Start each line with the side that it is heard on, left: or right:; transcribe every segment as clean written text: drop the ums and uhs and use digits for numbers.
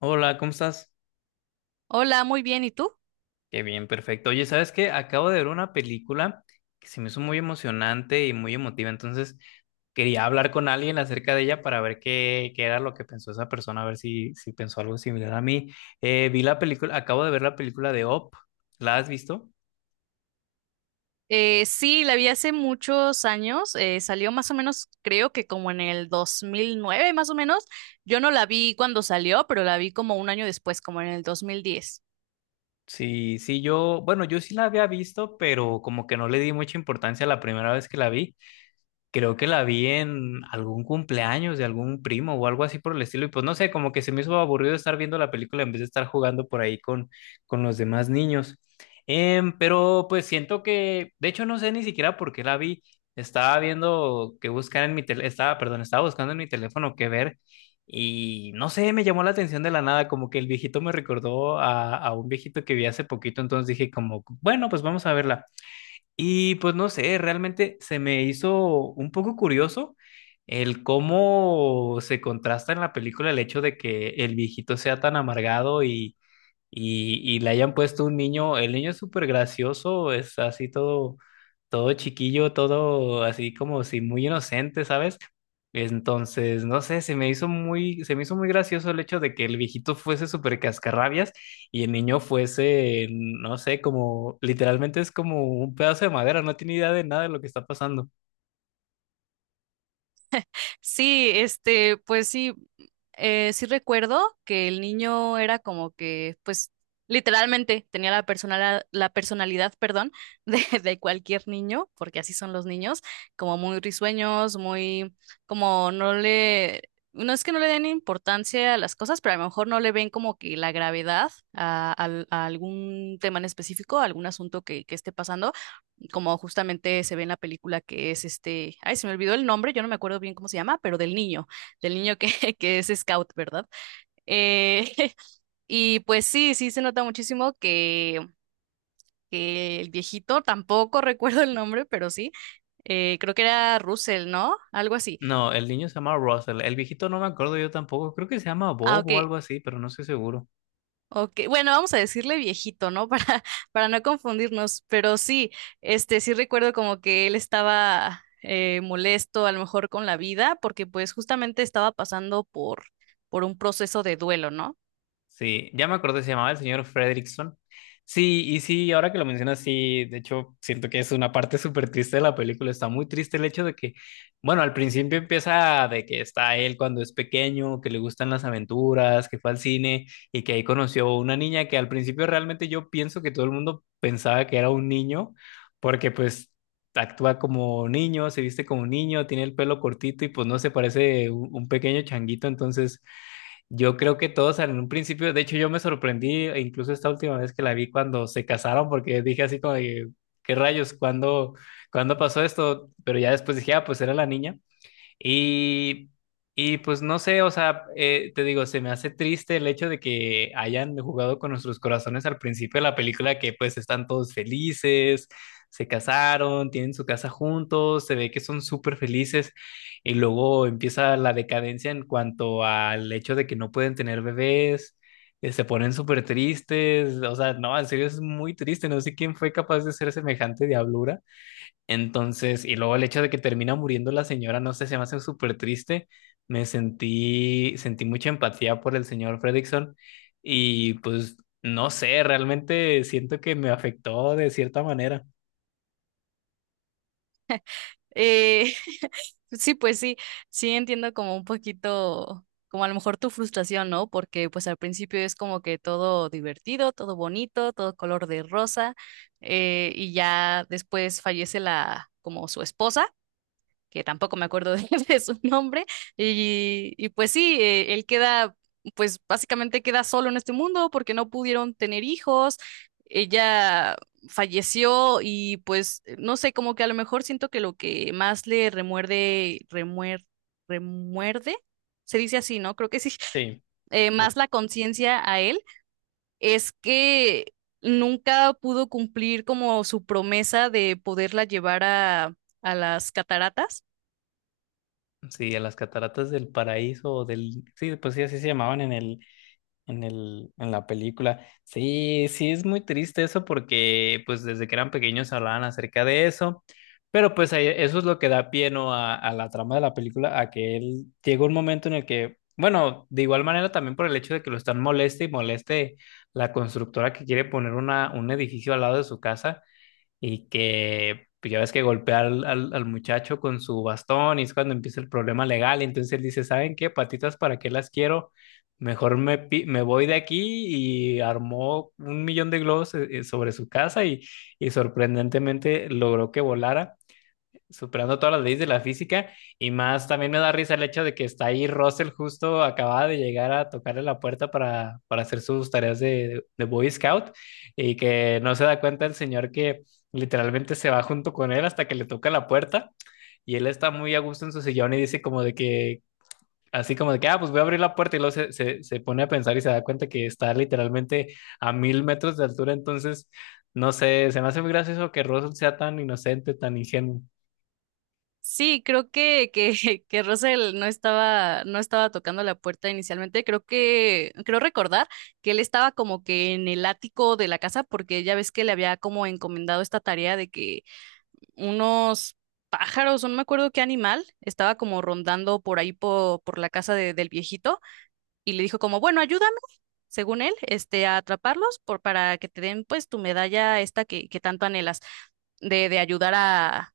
left: Hola, ¿cómo estás?
right: Hola, muy bien. ¿Y tú?
left: Qué bien, perfecto. Oye, ¿sabes qué? Acabo de ver una película que se me hizo muy emocionante y muy emotiva, entonces quería hablar con alguien acerca de ella para ver qué era lo que pensó esa persona, a ver si pensó algo similar a mí. Vi la película, acabo de ver la película de Up. ¿La has visto?
right: Sí, la vi hace muchos años. Salió más o menos, creo que como en el 2009, más o menos. Yo no la vi cuando salió, pero la vi como un año después, como en el 2010.
left: Sí, sí, yo, bueno, yo sí la había visto, pero como que no le di mucha importancia la primera vez que la vi. Creo que la vi en algún cumpleaños de algún primo o algo así por el estilo. Y pues no sé, como que se me hizo aburrido estar viendo la película en vez de estar jugando por ahí con los demás niños. Pero pues siento que, de hecho, no sé ni siquiera por qué la vi. Estaba viendo que buscar en mi teléfono, estaba, perdón, estaba buscando en mi teléfono qué ver. Y no sé, me llamó la atención de la nada, como que el viejito me recordó a un viejito que vi hace poquito. Entonces dije como, bueno, pues vamos a verla. Y pues no sé, realmente se me hizo un poco curioso el cómo se contrasta en la película el hecho de que el viejito sea tan amargado y le hayan puesto un niño, el niño es súper gracioso, es así todo, todo chiquillo, todo así como si muy inocente, ¿sabes? Entonces, no sé, se me hizo muy gracioso el hecho de que el viejito fuese súper cascarrabias y el niño fuese, no sé, como literalmente es como un pedazo de madera, no tiene idea de nada de lo que está pasando.
right: Sí, este, pues sí, sí recuerdo que el niño era como que, pues, literalmente tenía la personalidad, perdón, de cualquier niño, porque así son los niños, como muy risueños, muy, como no le, no es que no le den importancia a las cosas, pero a lo mejor no le ven como que la gravedad a, a algún tema en específico, a algún asunto que esté pasando y como justamente se ve en la película que es este, ay, se me olvidó el nombre, yo no me acuerdo bien cómo se llama, pero del niño que, que es scout, ¿verdad? Eh, y pues sí, sí se nota muchísimo que el viejito, tampoco recuerdo el nombre, pero sí, creo que era Russell, ¿no? Algo así.
left: No, el niño se llama Russell, el viejito no me acuerdo yo tampoco, creo que se llama
right: Ah,
left: Bob o
right: ok.
left: algo así, pero no estoy seguro.
right: Ok, bueno, vamos a decirle viejito, ¿no? Para no confundirnos, pero sí, este, sí recuerdo como que él estaba molesto a lo mejor con la vida, porque pues justamente estaba pasando por un proceso de duelo, ¿no?
left: Sí, ya me acordé, se llamaba el señor Fredrickson. Sí, y sí, ahora que lo mencionas, sí, de hecho, siento que es una parte súper triste de la película. Está muy triste el hecho de que, bueno, al principio empieza de que está él cuando es pequeño, que le gustan las aventuras, que fue al cine y que ahí conoció una niña que al principio realmente yo pienso que todo el mundo pensaba que era un niño, porque pues actúa como niño, se viste como niño, tiene el pelo cortito y pues no se parece un pequeño changuito, entonces. Yo creo que todos en un principio, de hecho yo me sorprendí, e incluso esta última vez que la vi cuando se casaron, porque dije así como de, ¿qué rayos? ¿Cuándo, cuándo pasó esto? Pero ya después dije, ah, pues era la niña. Y, y pues no sé, o sea, te digo, se me hace triste el hecho de que hayan jugado con nuestros corazones al principio de la película, que pues están todos felices, se casaron, tienen su casa juntos, se ve que son súper felices y luego empieza la decadencia en cuanto al hecho de que no pueden tener bebés. Se ponen súper tristes, o sea, no, en serio es muy triste, no sé quién fue capaz de hacer semejante diablura. Entonces, y luego el hecho de que termina muriendo la señora, no sé, se me hace súper triste. Me sentí, sentí mucha empatía por el señor Fredrickson y pues no sé, realmente siento que me afectó de cierta manera.
right: Eh, sí, pues sí, sí entiendo como un poquito, como a lo mejor tu frustración, ¿no? Porque pues al principio es como que todo divertido, todo bonito, todo color de rosa, y ya después fallece la, como su esposa. Que tampoco me acuerdo de, de su nombre, y pues sí, él queda, pues básicamente queda solo en este mundo porque no pudieron tener hijos, ella falleció y pues no sé, como que a lo mejor siento que lo que más le remuerde, se dice así, ¿no? Creo que sí,
left: Sí, lo-
right: más la conciencia a él es que nunca pudo cumplir como su promesa de poderla llevar a las cataratas.
left: sí, a las cataratas del paraíso o del, sí, pues sí, así se llamaban en en el, en la película. Sí, sí, es muy triste eso porque pues desde que eran pequeños hablaban acerca de eso, pero pues ahí- eso es lo que da pie, ¿no? A la trama de la película, a que él llega un momento en el que, bueno, de igual manera también por el hecho de que lo están moleste y moleste la constructora que quiere poner una, un edificio al lado de su casa, y que pues, ya ves que golpea al muchacho con su bastón y es cuando empieza el problema legal. Entonces él dice, ¿saben qué? Patitas, ¿para qué las quiero? Mejor me, pi- me voy de aquí y armó 1.000.000 de globos sobre su casa y sorprendentemente logró que volara superando todas las leyes de la física y más también me da risa el hecho de que está ahí Russell justo acababa de llegar a tocarle la puerta para hacer sus tareas de Boy Scout y que no se da cuenta el señor que literalmente se va junto con él hasta que le toca la puerta y él está muy a gusto en su sillón y dice como de que así como de que, ah, pues voy a abrir la puerta y luego se pone a pensar y se da cuenta que está literalmente a 1.000 metros de altura. Entonces, no sé, se me hace muy gracioso que Russell sea tan inocente, tan ingenuo.
right: Sí, creo que Russell no estaba, no estaba tocando la puerta inicialmente. Creo que, creo recordar que él estaba como que en el ático de la casa, porque ya ves que le había como encomendado esta tarea de que unos pájaros, o no me acuerdo qué animal, estaba como rondando por ahí por la casa del viejito, y le dijo como, bueno, ayúdame, según él, este, a atraparlos por, para que te den pues tu medalla esta que tanto anhelas de ayudar a,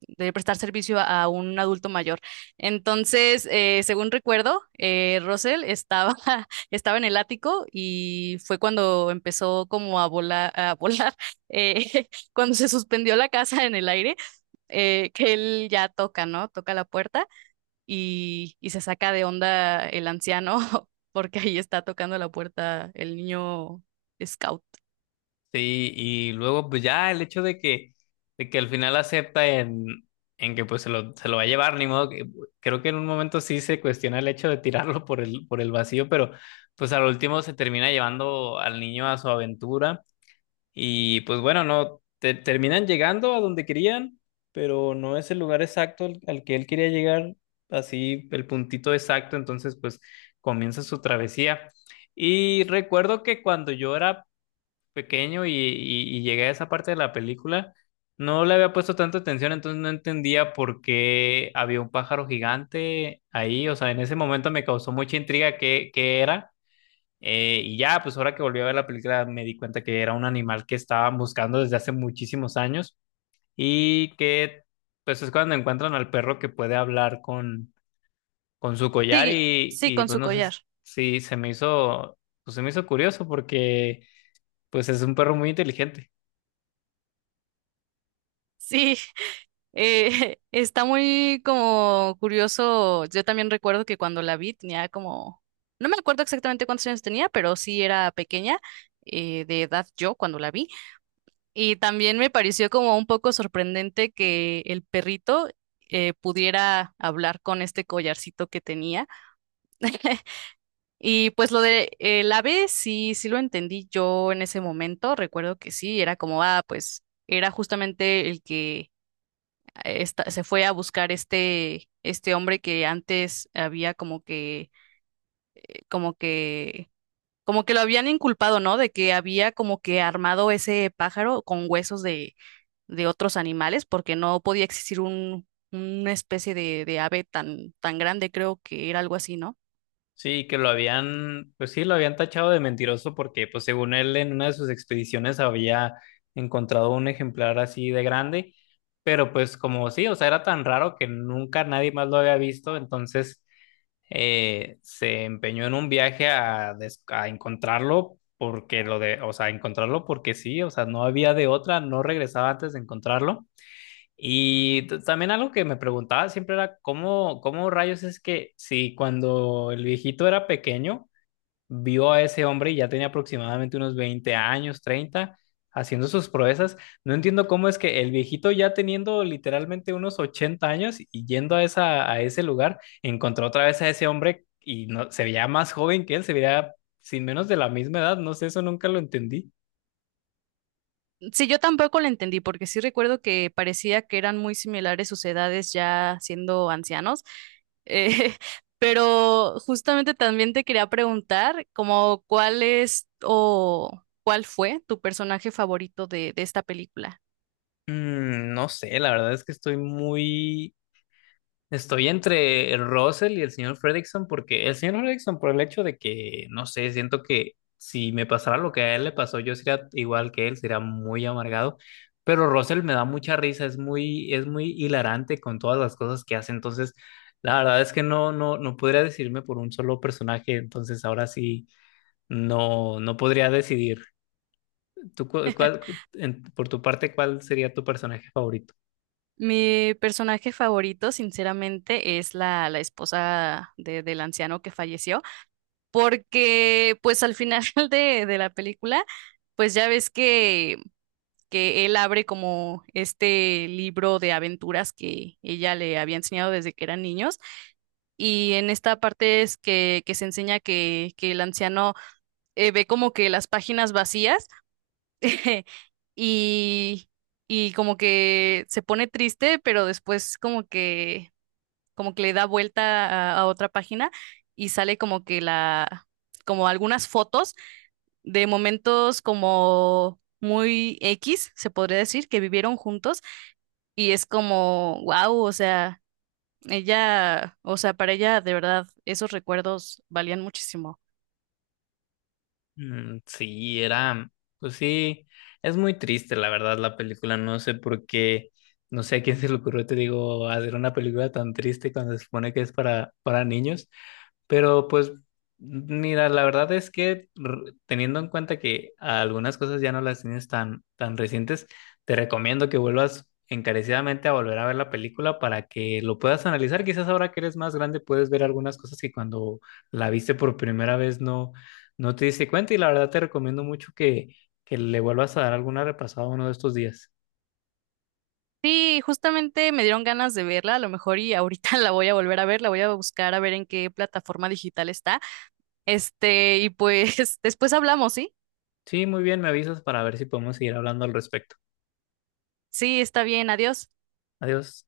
right: de prestar servicio a, un adulto mayor. Entonces, según recuerdo, Russell estaba, estaba en el ático y fue cuando empezó como a volar, eh, cuando se suspendió la casa en el aire, que él ya toca, ¿no? Toca la puerta y se saca de onda el anciano porque ahí está tocando la puerta el niño scout.
left: Sí, y luego pues ya el hecho de que al final acepta en que pues se lo va a llevar, ni modo, que- creo que en un momento sí se cuestiona el hecho de tirarlo por por el vacío, pero pues al último se termina llevando al niño a su aventura y pues bueno, no, te- terminan llegando a donde querían, pero no es el lugar exacto al que él quería llegar, así el puntito exacto, entonces pues comienza su travesía. Y recuerdo que cuando yo era pequeño y llegué a esa parte de la película, no le había puesto tanta atención, entonces no entendía por qué había un pájaro gigante ahí, o sea, en ese momento me causó mucha intriga qué era, y ya, pues ahora que volví a ver la película me di cuenta que era un animal que estaban buscando desde hace muchísimos años y que pues es cuando encuentran al perro que puede hablar con su collar
right: Sí, sí,
left: y
right: con
left: pues
right: su
left: no sé
right: collar.
left: si se me hizo, pues se me hizo curioso porque pues es un perro muy inteligente.
right: Sí, está muy como curioso. Yo también recuerdo que cuando la vi tenía como, no me acuerdo exactamente cuántos años tenía, pero sí era pequeña, de edad yo cuando la vi. Y también me pareció como un poco sorprendente que el perrito pudiera hablar con este collarcito que tenía. Y pues lo de el ave, sí, sí lo entendí yo en ese momento. Recuerdo que sí, era como, ah, pues era justamente el que se fue a buscar este, este hombre que antes había como que, como que, como que lo habían inculpado, ¿no? De que había como que armado ese pájaro con huesos de otros animales, porque no podía existir un, una especie de ave tan, tan grande, creo que era algo así, ¿no?
left: Sí, que lo habían, pues sí, lo habían tachado de mentiroso porque, pues según él, en una de sus expediciones había encontrado un ejemplar así de grande, pero pues como sí, o sea, era tan raro que nunca nadie más lo había visto, entonces se empeñó en un viaje a, des- a encontrarlo porque lo de, o sea, encontrarlo porque sí, o sea, no había de otra, no regresaba antes de encontrarlo. Y t- también algo que me preguntaba siempre era cómo rayos es que si cuando el viejito era pequeño, vio a ese hombre y ya tenía aproximadamente unos 20 años, 30 haciendo sus proezas, no entiendo cómo es que el viejito ya teniendo literalmente unos 80 años y yendo a, esa, a ese lugar, encontró otra vez a ese hombre y no, se veía más joven que él, se veía sin menos de la misma edad, no sé, eso nunca lo entendí.
right: Sí, yo tampoco la entendí, porque sí recuerdo que parecía que eran muy similares sus edades ya siendo ancianos. Eh, pero justamente también te quería preguntar, como cuál es o cuál fue tu personaje favorito de esta película.
left: Mm, no sé, la verdad es que estoy muy, estoy entre el Russell y el señor Fredrickson porque el señor Fredrickson por el hecho de que, no sé, siento que si me pasara lo que a él le pasó, yo sería igual que él, sería muy amargado, pero Russell me da mucha risa, es muy hilarante con todas las cosas que hace, entonces la verdad es que no podría decidirme por un solo personaje, entonces ahora sí no, no podría decidir. ¿Tú, cu- cuál, en- por tu parte, cuál sería tu personaje favorito?
right: Mi personaje favorito, sinceramente, es la, la esposa del anciano que falleció, porque pues al final de la película, pues ya ves que él abre como este libro de aventuras que ella le había enseñado desde que eran niños. Y en esta parte es que se enseña que el anciano ve como que las páginas vacías y, y como que se pone triste, pero después como que le da vuelta a otra página y sale como que la, como algunas fotos de momentos como muy X, se podría decir, que vivieron juntos y es como, wow, o sea, ella, o sea, para ella de verdad esos recuerdos valían muchísimo.
left: Mm, sí, era, pues sí, es muy triste la verdad la película, no sé por qué, no sé a quién se le ocurrió, te digo, hacer una película tan triste cuando se supone que es para niños, pero pues, mira, la verdad es que r- teniendo en cuenta que algunas cosas ya no las tienes tan recientes, te recomiendo que vuelvas encarecidamente a volver a ver la película para que lo puedas analizar. Quizás ahora que eres más grande puedes ver algunas cosas que cuando la viste por primera vez no, no te diste cuenta y la verdad te recomiendo mucho que le vuelvas a dar alguna repasada uno de estos días.
right: Sí, justamente me dieron ganas de verla, a lo mejor y ahorita la voy a volver a ver, la voy a buscar a ver en qué plataforma digital está. Este, y pues después hablamos, ¿sí?
left: Sí, muy bien, me avisas para ver si podemos seguir hablando al respecto.
right: Sí, está bien, adiós.
left: Adiós.